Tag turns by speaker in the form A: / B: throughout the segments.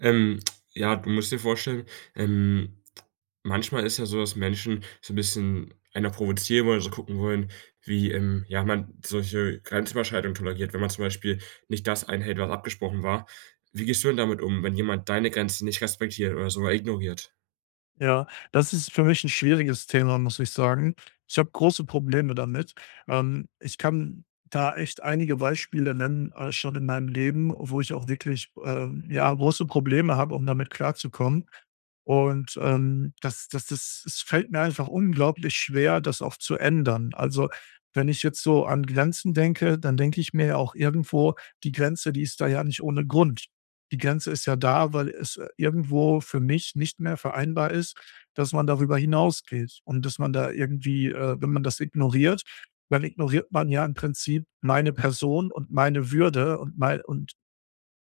A: Ähm. Ja, du musst dir vorstellen, ähm, manchmal ist ja so, dass Menschen so 'n bisschen einer provozieren wollen, so gucken wollen, wie, ähm, ja, man solche Grenzüberschreitungen toleriert, wenn man zum Beispiel nicht das einhält, was abgesprochen war. Wie gehst du denn damit um, wenn jemand deine Grenzen nicht respektiert oder sogar ignoriert?
B: Ja, das ist für mich 'n schwieriges Thema, muss ich sagen. Ich habe große Probleme damit. Ähm, ich kann da echt einige Beispiele nennen, äh, schon in meinem Leben, wo ich auch wirklich, ähm, ja, große Probleme habe, um damit klarzukommen. Und, ähm, das das das es fällt mir einfach unglaublich schwer, das auch zu ändern. Also, wenn ich jetzt so an Grenzen denke, dann denke ich mir ja auch irgendwo: „Die Grenze, die ist da ja nicht ohne Grund.“ Die Grenze ist ja da, weil es irgendwo für mich nicht mehr vereinbar ist, dass man darüber hinausgeht und dass man da irgendwie, äh, wenn man das ignoriert, dann ignoriert man ja im Prinzip meine Person und meine Würde und mei und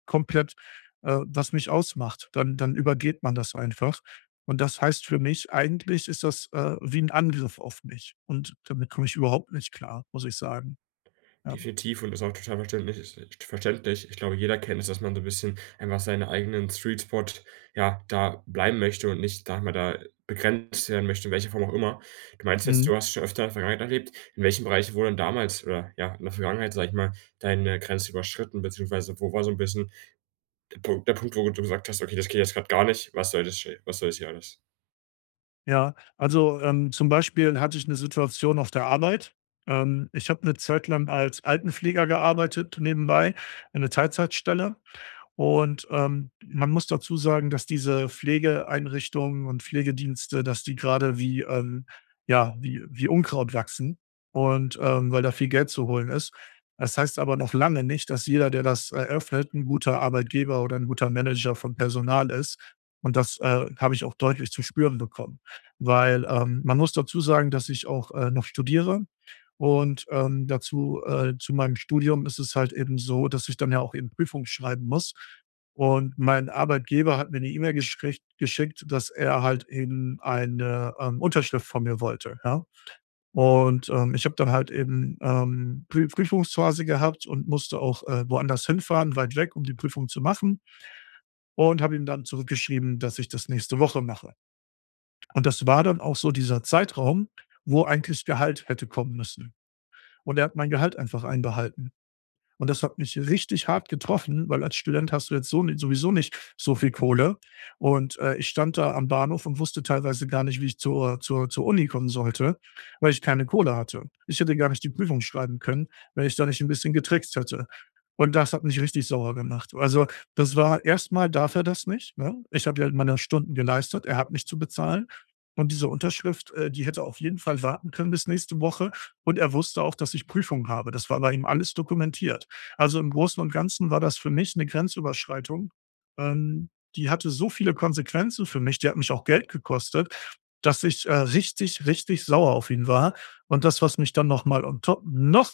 B: komplett, äh, was mich ausmacht, dann dann übergeht man das einfach. Und das heißt für mich, eigentlich ist das, äh, wie 'n Angriff auf mich und damit komme ich überhaupt nicht klar, muss ich sagen. Ja.
A: Definitiv und ist auch total verständlich es i verständlich. Ich glaube, jeder kennt es, dass man so 'n bisschen einfach seinen eigenen Sweet Spot, ja, da bleiben möchte und nicht, sage mal, da begrenzt werden möchte, in welcher Form auch immer. Du meinst jetzt
B: Mhm.
A: du hast schon öfter in der Vergangenheit erlebt. In welchem Bereich wurde denn damals, oder ja, in der Vergangenheit, sage ich mal, deine Grenze überschritten, beziehungsweise wo war so 'n bisschen der Punkt der Punkt, wo du gesagt hast: „Okay, das geht jetzt grad gar nicht. Was soll das sche was soll das hier alles?“
B: Ja, also, ähm, zum Beispiel hatte ich 'ne Situation auf der Arbeit. Ähm, ich habe 'ne Zeit lang als Altenpfleger gearbeitet nebenbei, eine Teilzeitstelle. Und, ähm, man muss dazu sagen, dass diese Pflegeeinrichtungen und Pflegedienste, dass die gerade wie, ähm ja, wie wie Unkraut wachsen und, ähm, weil da viel Geld zu holen ist. Das heißt aber noch lange nicht, dass jeder, der das eröffnet, 'n guter Arbeitgeber oder 'n guter Manager von Personal ist und das, äh, habe ich auch deutlich zu spüren bekommen, weil, ähm, man muss dazu sagen, dass ich auch, äh, noch studiere und, ähm, dazu, äh, zu meinem Studium ist es halt eben so, dass ich dann ja auch eben Prüfungen schreiben muss und mein Arbeitgeber hat mir 'ne E-Mail geschrich geschickt, dass er halt eben eine, ähm, Unterschrift von mir wollte, ja? Und, ähm, ich habe dann halt eben, ähm, Prü Prüfungsphase gehabt und musste auch, äh, woanders hinfahren, weit weg, um die Prüfung zu machen und habe ihm dann zurückgeschrieben, dass ich das nächste Woche mache. Und das war dann auch so dieser Zeitraum, wo eigentlich Gehalt hätte kommen müssen. Und er hat mein Gehalt einfach einbehalten. Und das hat mich richtig hart getroffen, weil als Student hast du jetzt so ni sowieso nicht so viel Kohle. Und, äh, ich stand da am Bahnhof und wusste teilweise gar nicht, wie ich zur zur zur Uni kommen sollte, weil ich keine Kohle hatte. Ich hätte gar nicht die Prüfung schreiben können, wenn ich da nicht 'n bisschen getrickst hätte. Und das hat mich richtig sauer gemacht. Also, das war erst mal darf er das nicht, ne? Ich habe ja halt meine Stunden geleistet, er hat mich zu bezahlen. Und diese Unterschrift, äh, die hätte auf jeden Fall warten können bis nächste Woche und er wusste auch, dass ich Prüfungen habe. Das war bei ihm alles dokumentiert. Also, im Großen und Ganzen war das für mich 'ne Grenzüberschreitung. Ähm, die hatte so viele Konsequenzen für mich, die hat mich auch Geld gekostet, dass ich, äh, richtig, richtig sauer auf ihn war und das, was mich dann noch mal on top noch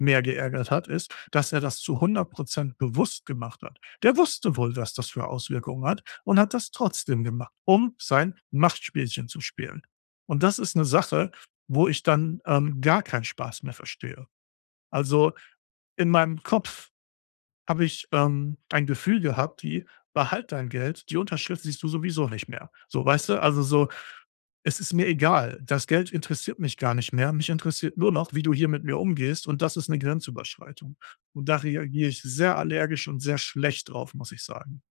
B: mehr geärgert hat, ist, dass er das zu 100 % bewusst gemacht hat. Der wusste wohl, was das für Auswirkungen hat und hat das trotzdem gemacht, um sein Machtspielchen zu spielen. Und das ist 'ne Sache, wo ich dann, ähm, gar keinen Spaß mehr verstehe. Also, in meinem Kopf habe ich, ähm, ein Gefühl gehabt, die behalt dein Geld, die Unterschrift siehst du sowieso nicht mehr. So, weißt du? Also, so: „Es ist mir egal. Das Geld interessiert mich gar nicht mehr. Mich interessiert nur noch, wie du hier mit mir umgehst und das ist 'ne Grenzüberschreitung“. Und da reagiere ich sehr allergisch und sehr schlecht drauf, muss ich sagen.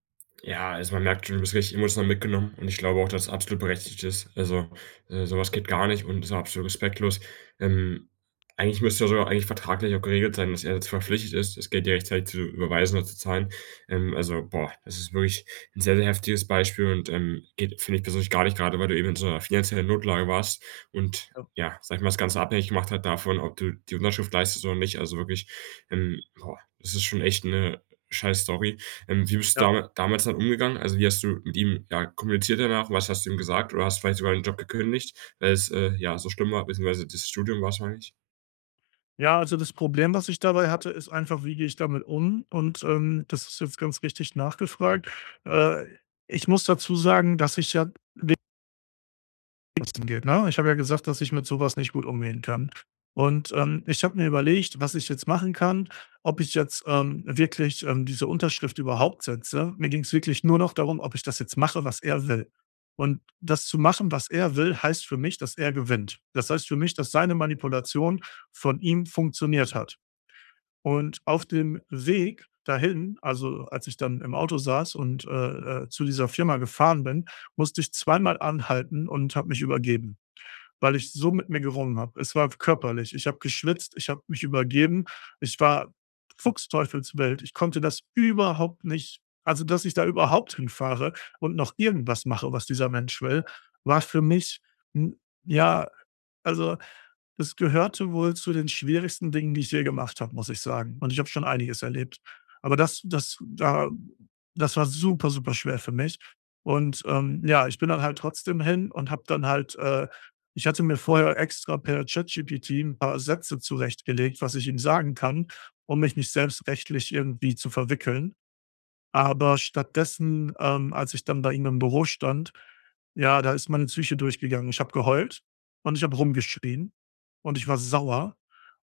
A: Ja, also, man merkt schon, du bist richtig emotional mitgenommen und ich glaube auch, dass absolut berechtigt ist. Also, äh, so was
B: Ja.
A: geht gar nicht und ist absolut respektlos. Ähm, eigentlich müsste doch sogar eigentlich vertraglich auch geregelt sein, dass er jetzt verpflichtet ist das Geld dir rechtzeitig zu überweisen oder zu zahlen. Ähm, also, boah, das ist wirklich 'n sehr, sehr heftiges Beispiel und, ähm, geht, finde ich persönlich gar nicht, grade weil du eben in so 'ner finanziellen Notlage warst und
B: Ja.
A: ja, sage ich mal, das Ganze abhängig gemacht hat davon, ob du die Unterschrift leistet oder nicht. Also, wirklich, ähm, boah, es ist schon echt 'ne scheiß-Story. Ähm, wie bist du
B: Ja.
A: damit damals halt umgegangen? Also, wie hast du mit ihm, ja, kommuniziert danach? Was hast du ihm gesagt? Oder hast vielleicht sogar den Job gekündigt, weil es, äh, ja, so schlimm war, beziehungsweise dieses Studium wahrscheinlich?
B: Ja, also, das Problem was ich dabei hatte, ist einfach wie gehe ich damit um? Und, ähm, das ist jetzt ganz richtig nachgefragt, äh ich muss dazu sagen, dass ich ja de [unintelligible] ne, ich habe ja gesagt, dass ich mit so was nicht gut umgehen kann. Und, ähm, ich habe mir überlegt, was ich jetzt machen kann, ob ich jetzt, ähm, wirklich, ähm, diese Unterschrift überhaupt setze. Mir ging's wirklich nur noch darum, ob ich das jetzt mache was er will. Und, das zu machen was er will, heißt für mich, dass er gewinnt. Das heißt für mich, dass seine Manipulation von ihm funktioniert hat. Und, auf dem Weg dahin, also, als ich dann im Auto saß und, äh, äh zu dieser Firma gefahren bin, musste ich 2-mal anhalten und habe mich übergeben, weil ich so mit mir gerungen habe. Es war körperlich. Ich habe geschwitzt, ich habe mich übergeben, ich war fuchsteufelswild. Ich konnte das überhaupt nicht also, dass ich da überhaupt hinfahre und noch irgendwas mache was dieser Mensch will, war für mich ‘n, ja also, es gehörte wohl zu den schwierigsten Dingen die ich je gemacht habe muss ich sagen. Und, ich habe schon einiges erlebt. Aber das das da das war super super schwer für mich. Und, ähm, ja, ich bin dann halt trotzdem hin und habe dann halt, äh ich hatte mir vorher extra per ChatGPT ‘n paar Sätze zurechtgelegt was ich ihm sagen kann, um mich nicht selbst rechtlich irgendwie zu verwickeln. Aber, stattdessen, ähm, als ich dann bei ihm im Büro stand, ja, da ist meine Psyche durchgegangen. Ich habe geheult und ich habe rumgeschrien. Und, ich war sauer.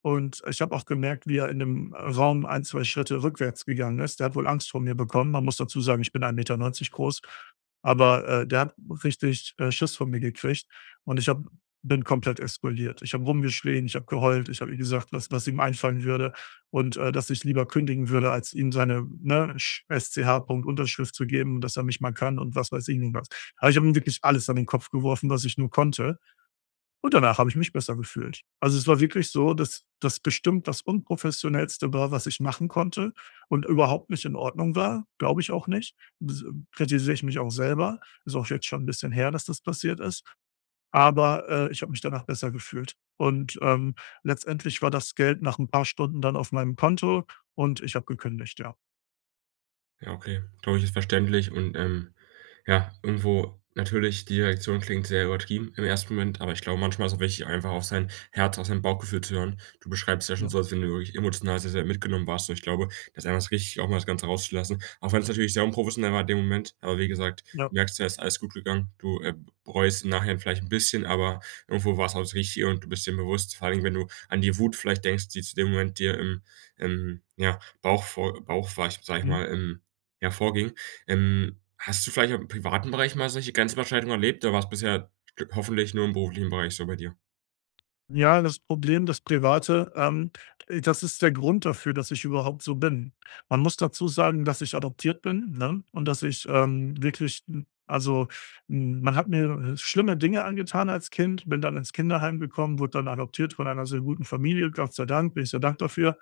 B: Und, ich habe auch gemerkt, wie er in dem, äh, Raum ein, 2 Schritte rückwärts gegangen ist. Der hat wohl Angst vor mir bekommen. Man muss dazu sagen, ich bin 1,90 m groß, aber, äh der hat richtig, äh, Schiss vor mir gekriegt und ich habe bin komplett explodiert. Ich habe rumgeschrien, ich habe geheult, ich habe ihm gesagt, was was ihm einfallen würde und, äh, dass ich lieber kündigen würde als ihm seine, ne, Sch S C H Punkt Unterschrift zu geben und dass er mich mal kann, und was weiß ich nicht was. Aber, ich habe ihm wirklich alles an den Kopf geworfen was ich nur konnte und danach habe ich mich besser gefühlt. Also, es war wirklich so, dass das bestimmt das Unprofessionellste war, was ich machen konnte und überhaupt nicht in Ordnung war, glaube ich auch nicht. Bs m kritisiere ich mich auch selber, ist auch jetzt schon ‘n bisschen her, dass das passiert ist. Aber, äh, ich habe mich danach besser gefühlt. Und, ähm, letztendlich war das Geld nach ‘n paar Stunden dann auf meinem Konto und ich habe gekündigt, ja.
A: Ja, okay, glaube ich, ist verständlich und, ähm, ja, irgendwo, natürlich, die Reaktion klingt sehr übertrieben im 1. Moment, aber ich glaube, manchmal ist's auch wichtig, einfach auf sein Herz, auf sein Bauchgefühl zu hören. Du beschreibst es ja schon
B: Ja.
A: so, als wenn du wirklich emotional sehr, sehr mitgenommen warst. Und ich glaube, das ist einfach richtig, auch mal das Ganze rauszulassen. Auch wenn's natürlich sehr unprofessionell war in dem Moment, aber wie gesagt,
B: Ja.
A: du merkst ja, ist alles gut gegangen. Du, äh, bereust's im Nachhinein vielleicht 'n bisschen, aber irgendwo war's auch das Richtige und du bist dir bewusst. Vor allen Dingen, wenn du an die Wut vielleicht denkst, die zu dem Moment dir im im, ja, Bauch vor Bauch, [unintelligible] sage ich
B: Mhm.
A: mal, ähm, ja, vorging. Ähm, hast du vielleicht auch im privaten Bereich mal solche Grenzüberschreitungen erlebt? Oder war's bisher hoffentlich nur im beruflichen Bereich so bei dir?
B: Ja, das Problem, das Private, ähm, das ist der Grund dafür, dass ich überhaupt so bin. Man muss dazu sagen, dass ich adoptiert bin, ne, und dass ich, ähm, wirklich 'n also, hm, man hat mir, äh, schlimme Dinge angetan als Kind, bin dann ins Kinderheim gekommen, wurde dann adoptiert von einer sehr guten Familie. Gott sei Dank, bin ich sehr dankbar für.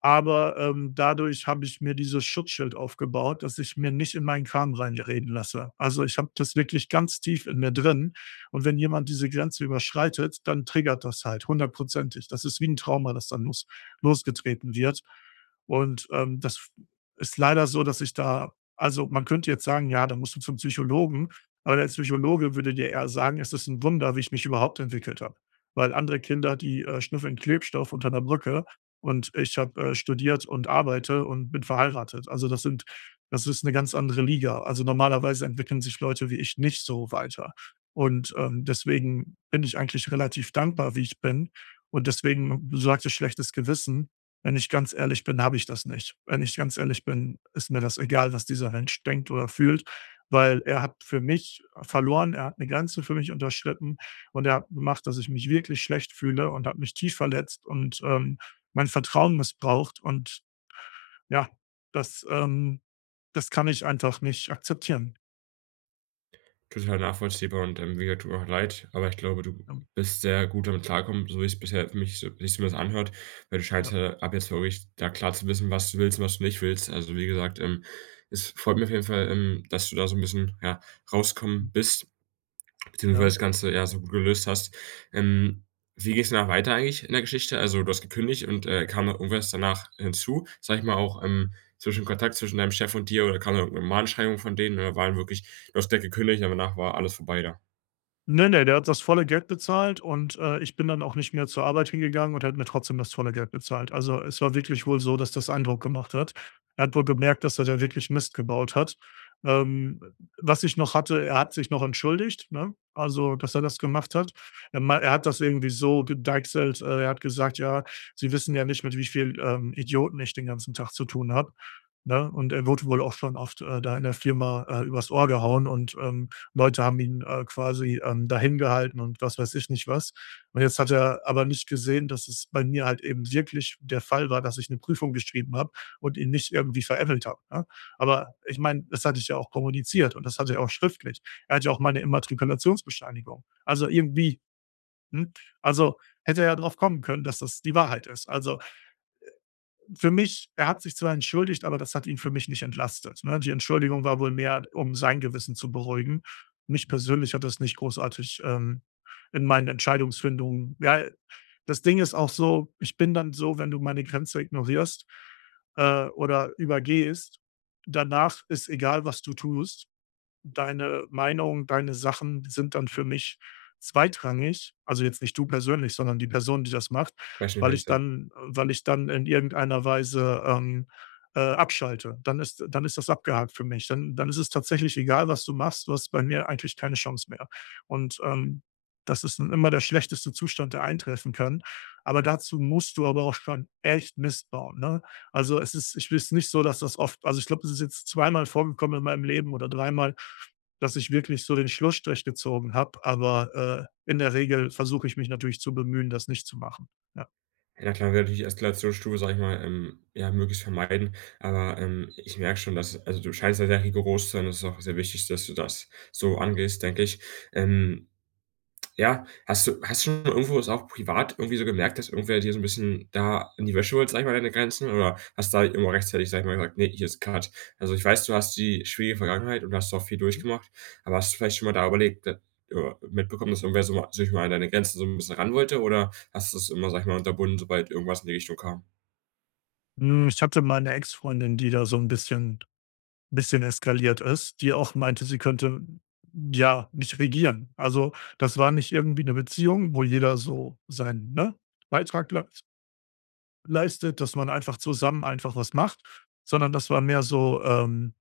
B: Aber, ähm, dadurch habe ich mir dieses Schutzschild aufgebaut, dass ich mir nicht in meinen Kram reinreden lasse. Also, ich habe das wirklich ganz tief in mir drin. Und wenn jemand diese Grenze überschreitet, dann triggert das halt hundertprozentig. Das ist wie 'n Trauma, das dann los losgetreten wird. Und, ähm, das f ist leider so, dass ich da Also, man könnte jetzt sagen: „Ja, da musst du zum Psychologen.“ Aber der Psychologe würde dir eher sagen, es ist 'n Wunder, wie ich mich überhaupt entwickelt habe. Weil andere Kinder, die, äh, schnüffeln Klebstoff unter 'ner Brücke, und ich habe, äh, studiert und arbeite und bin verheiratet. Also, das sind das ist 'ne ganz andere Liga. Also, normalerweise entwickeln sich Leute wie ich nicht so weiter. Und, ähm, deswegen bin ich eigentlich relativ dankbar, wie ich bin. Und deswegen Du sagtest: „schlechtes Gewissen.“ Wenn ich ganz ehrlich bin, habe ich das nicht. Wenn ich ganz ehrlich bin, ist mir das egal, was dieser Mensch denkt oder fühlt, weil er hat für mich verloren, er hat 'ne Grenze für mich unterschritten und er hat macht, dass ich mich wirklich schlecht fühle und hat mich tief verletzt und, ähm, mein Vertrauen missbraucht und, ja, das, ähm, das kann ich einfach nicht akzeptieren.
A: Total nachvollziehbar und, ähm, mir tut auch leid, aber ich glaube, du
B: Ja.
A: bist sehr gut damit klargekommen, so wie's bisher für mich so wie sich's zumindest anhört. Weil du scheinst
B: Ja.
A: ja, ab jetzt wirklich da klar zu wissen, was du willst und was du nicht willst. Also, wie gesagt, ähm, es freut mich auf jeden Fall, ähm, dass du da so 'n bisschen, ja, rauskommen bist, beziehungsweise
B: Ja.
A: das Ganze, ja, so gut gelöst hast. Ähm, wie geht's danach weiter eigentlich in der Geschichte? Also, du hast gekündigt und, äh, kam dann irgendwas danach hinzu, sage ich mal, auch, ähm, zwischen Kontakt zwischen deinem Chef und dir oder kam dann irgendein Mahnschreibung von denen oder war dann wirklich du hast da gekündigt und danach war alles vorbei da?
B: Ne, ne, der hat das volle Geld bezahlt und, äh, ich bin dann auch nicht mehr zur Arbeit hingegangen und er hat mir trotzdem das volle Geld bezahlt. Also, es war wirklich wohl so, dass das Eindruck gemacht hat. Er hat wohl gemerkt, dass er da wirklich Mist gebaut hat. Ähm, w was ich noch hatte, er hat sich noch entschuldigt, ne? Also, dass er das gemacht hat. Er mei er hat das irgendwie so gedeichselt, äh, er hat gesagt: „Ja, Sie wissen ja nicht, mit wie viel, ähm, Idioten ich den ganzen Tag zu tun habe“, ne? Und er wurde wohl auch schon oft, äh, da in der Firma, äh, übers Ohr gehauen und, ähm, Leute haben ihn, äh, quasi, ähm, da hin gehalten und was weiß ich nicht was. Und jetzt hat er aber nicht gesehen, dass es bei mir halt eben wirklich der Fall war, dass ich 'ne Prüfung geschrieben habe und ihn nicht irgendwie veräppelt habe, ne? Aber ich meine, das hatte ich ja auch kommuniziert und das hatte er auch schriftlich. Er hatte ja auch meine Immatrikulationsbescheinigung. Also, irgendwie, hm, also, hätte er darauf kommen können, dass das die Wahrheit ist. Also, äh, für mich er hat sich zwar entschuldigt, aber das hat ihn für mich nicht entlastet, ne? Die Entschuldigung war wohl mehr, um sein Gewissen zu beruhigen. Mich persönlich hat das nicht großartig, ähm, in meinen Entscheidungsfindung ja, das Ding ist auch so, ich bin dann so, wenn du meine Grenze ignorierst, äh, oder übergehst, danach ist egal, was du tust. Deine Meinung, deine Sachen sind dann für mich zweitrangig. Also, jetzt nicht du persönlich, sondern die Person, die das macht, weil ich
A: Beispielsweise.
B: dann weil ich dann in irgendeiner Weise, ähm, äh, abschalte. Dann ist dann ist das abgehakt für mich. Dann dann ist es tatsächlich egal, was du machst, du hast bei mir eigentlich keine Chance mehr. Und, ähm, das ist dann immer der schlechteste Zustand, der eintreffen kann, aber dazu musst du aber auch schon echt Mist bauen, ne? Also, es ist ich bin jetzt nicht so, dass das oft also, ich glaube, es ist jetzt 2 Mal vorgekommen in meinem Leben oder 3 Mal, dass ich wirklich so den Schlussstrich gezogen habe, aber, äh, in der Regel versuche ich mich natürlich zu bemühen, das nicht zu machen. Ja.
A: Ja, na klar, will natürlich die Eskalationsstufe, sage ich mal, ähm, ja, möglichst vermeiden. Aber, ähm, ich merke schon, dass also, du scheinst da sehr rigoros zu sein und das ist auch sehr wichtig, dass du das so angehst, denke ich. Ähm. Ja, hast du hast du schon irgendwo es auch privat irgendwie so gemerkt, dass irgendwer dir so 'n bisschen da an die Wäsche wollte, sage ich mal, an deine Grenzen? Oder hast da irgendwo rechtzeitig gesagt:„ [unintelligible] Ne, hier ist cut.“ Also, ich weiß, du hast die schwierige Vergangenheit und hast auch viel
B: Hm.
A: durchgemacht. Aber hast du vielleicht schon mal da überlegt, d ja mitbekommen, dass irgendwer so mal sich mal an deine Grenzen so 'n bisschen ran wollte? Oder hast du's immer, sage ich mal, unterbunden, sobald irgendwas in die Richtung kam?
B: Mhm, ich hatte mal 'ne Ex Freundin, die da so 'n bisschen 'n bisschen eskaliert ist, die auch meinte, sie könnte, ja, mich regieren. Also, das war nicht irgendwie 'ne Beziehung, wo jeder so seinen, ne, Beitrag leis leistet, dass man einfach zusammen einfach was macht, sondern das war mehr so, ähm,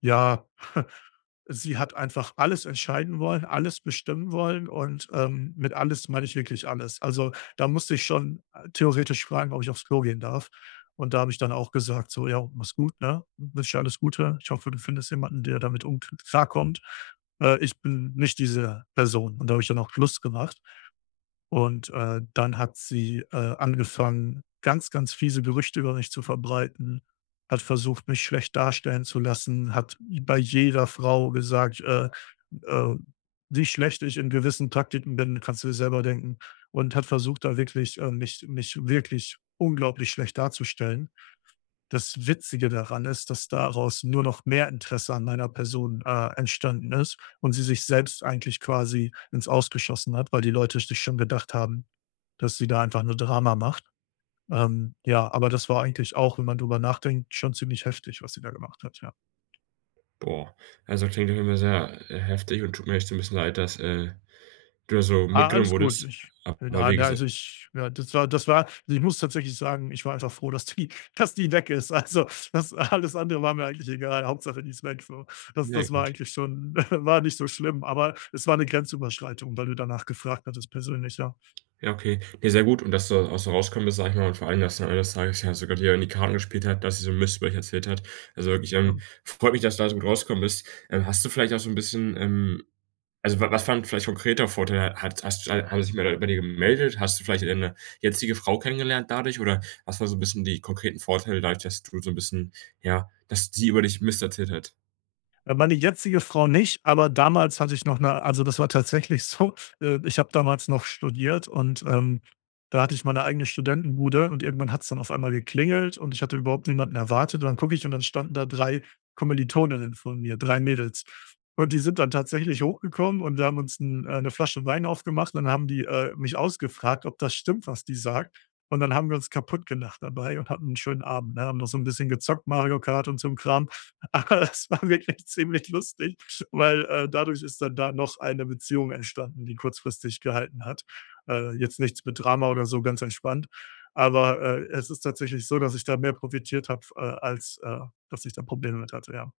B: ja, sie hat einfach alles entscheiden wollen, alles bestimmen wollen und, ähm, mit alles meine ich wirklich alles. Also, da musste ich schon theoretisch fragen, „ob ich aufs Klo gehen darf“. Und da habe ich dann auch gesagt so: „Ja, mach's gut, ne? Ich wünsche dir alles Gute. Ich hoffe, du findest jemanden, der damit um k klarkommt. Äh, ich bin nicht diese Person“ und da habe ich dann auch Schluss gemacht und, äh, dann hat sie, äh, angefangen, ganz, ganz fiese Gerüchte über mich zu verbreiten, hat versucht, mich schlecht darstellen zu lassen, hat bei jeder Frau gesagt, äh äh, wie schlecht ich in gewissen Praktiken bin, kannst du dir selber denken und hat versucht, da wirklich, äh, mich mich wirklich unglaublich schlecht darzustellen. Das Witzige daran ist, dass daraus nur noch mehr Interesse an meiner Person, äh, entstanden ist und sie sich selbst eigentlich quasi ins Aus geschossen hat, weil die Leute sich schon gedacht haben, dass sie da einfach nur Drama macht. Ähm, ja, aber das war eigentlich auch, wenn man darüber nachdenkt, schon ziemlich heftig, was sie da gemacht hat, ja.
A: Boah. Also, klingt auf jeden Fall sehr, äh, heftig und tut mir echt so 'n bisschen leid, dass, äh, du so
B: Ah,
A: mitgenommen
B: alles gut,
A: wurdest,
B: ich
A: aber
B: na
A: wie
B: na,
A: gesa
B: also, ich ja, das war das war also, ich muss tatsächlich sagen, ich war einfach froh, dass die dass die weg ist. Also, das alles andere war mir eigentlich egal, Hauptsache, die ist weg, so. Das
A: Ne
B: das war
A: gut.
B: eigentlich schon war nicht so schlimm, aber es war 'ne Grenzüberschreitung, weil du danach gefragt hattest persönlich, ja.
A: Ja, okay. Ne, sehr gut. Und dass du auch so rauskommen bist, sage ich mal, und vor allem, dass am Ende des Tages ja sogar die, ähm, die Karten gespielt hat, dass sie so' n Mist über euch erzählt hat. Also, ich, ähm,
B: Ja.
A: freut mich, dass du da so gut rausgekommen bist. Ähm, hast du vielleicht auch so 'n bisschen, ähm also, wa was war 'n vielleicht konkreter Vorteil? Hat hast hat sich wer bei dir gemeldet? Hast du vielleicht deine jetzige Frau kennengelernt dadurch oder was war so 'n bisschen die konkreten Vorteile, dadurch, dass du so 'n bisschen ja ,dass sie über dich Mist erzählt hat?
B: Äh, meine jetzige Frau nicht, aber damals hatte ich noch 'ne also, das war tatsächlich so, äh, ich habe damals noch studiert und, ähm, da hatte ich meine eigene Studentenbude und irgendwann hat's dann auf einmal geklingelt und ich hatte überhaupt niemanden erwartet und dann gucke ich und dann standen da 3 Kommilitoninnen von mir, 3 Mädels. Und die sind dann tatsächlich hochgekommen und wir haben uns 'n äh, 'ne Flasche Wein aufgemacht und dann haben die, äh, mich ausgefragt, ob das stimmt, was die sagt. Und dann haben wir uns kaputtgelacht dabei und hatten 'n schönen Abend, ne? Haben noch so 'n bisschen gezockt Mario Kart und so' n Kram. Aber das war wirklich ziemlich lustig, weil, äh, dadurch ist dann da noch eine Beziehung entstanden, die kurzfristig gehalten hat. Äh, jetzt nichts mit Drama oder so, ganz entspannt. Aber, äh, es ist tatsächlich so, dass ich da mehr profitiert habe, äh, als, äh, dass ich da Probleme mit hatte, ja.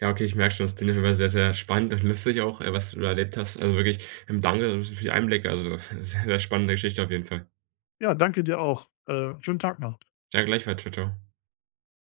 A: Ja, okay, ich merke schon, das Thema war sehr, sehr spannend und lustig auch, äh, was du da erlebt hast, also, wirklich, ähm, danke, so für die Einblicke, also, sehr, sehr spannende Geschichte auf jeden Fall.
B: Ja, danke dir auch. Äh, schönen Tag noch.
A: Ja, gleichfalls. Tschau, tschau.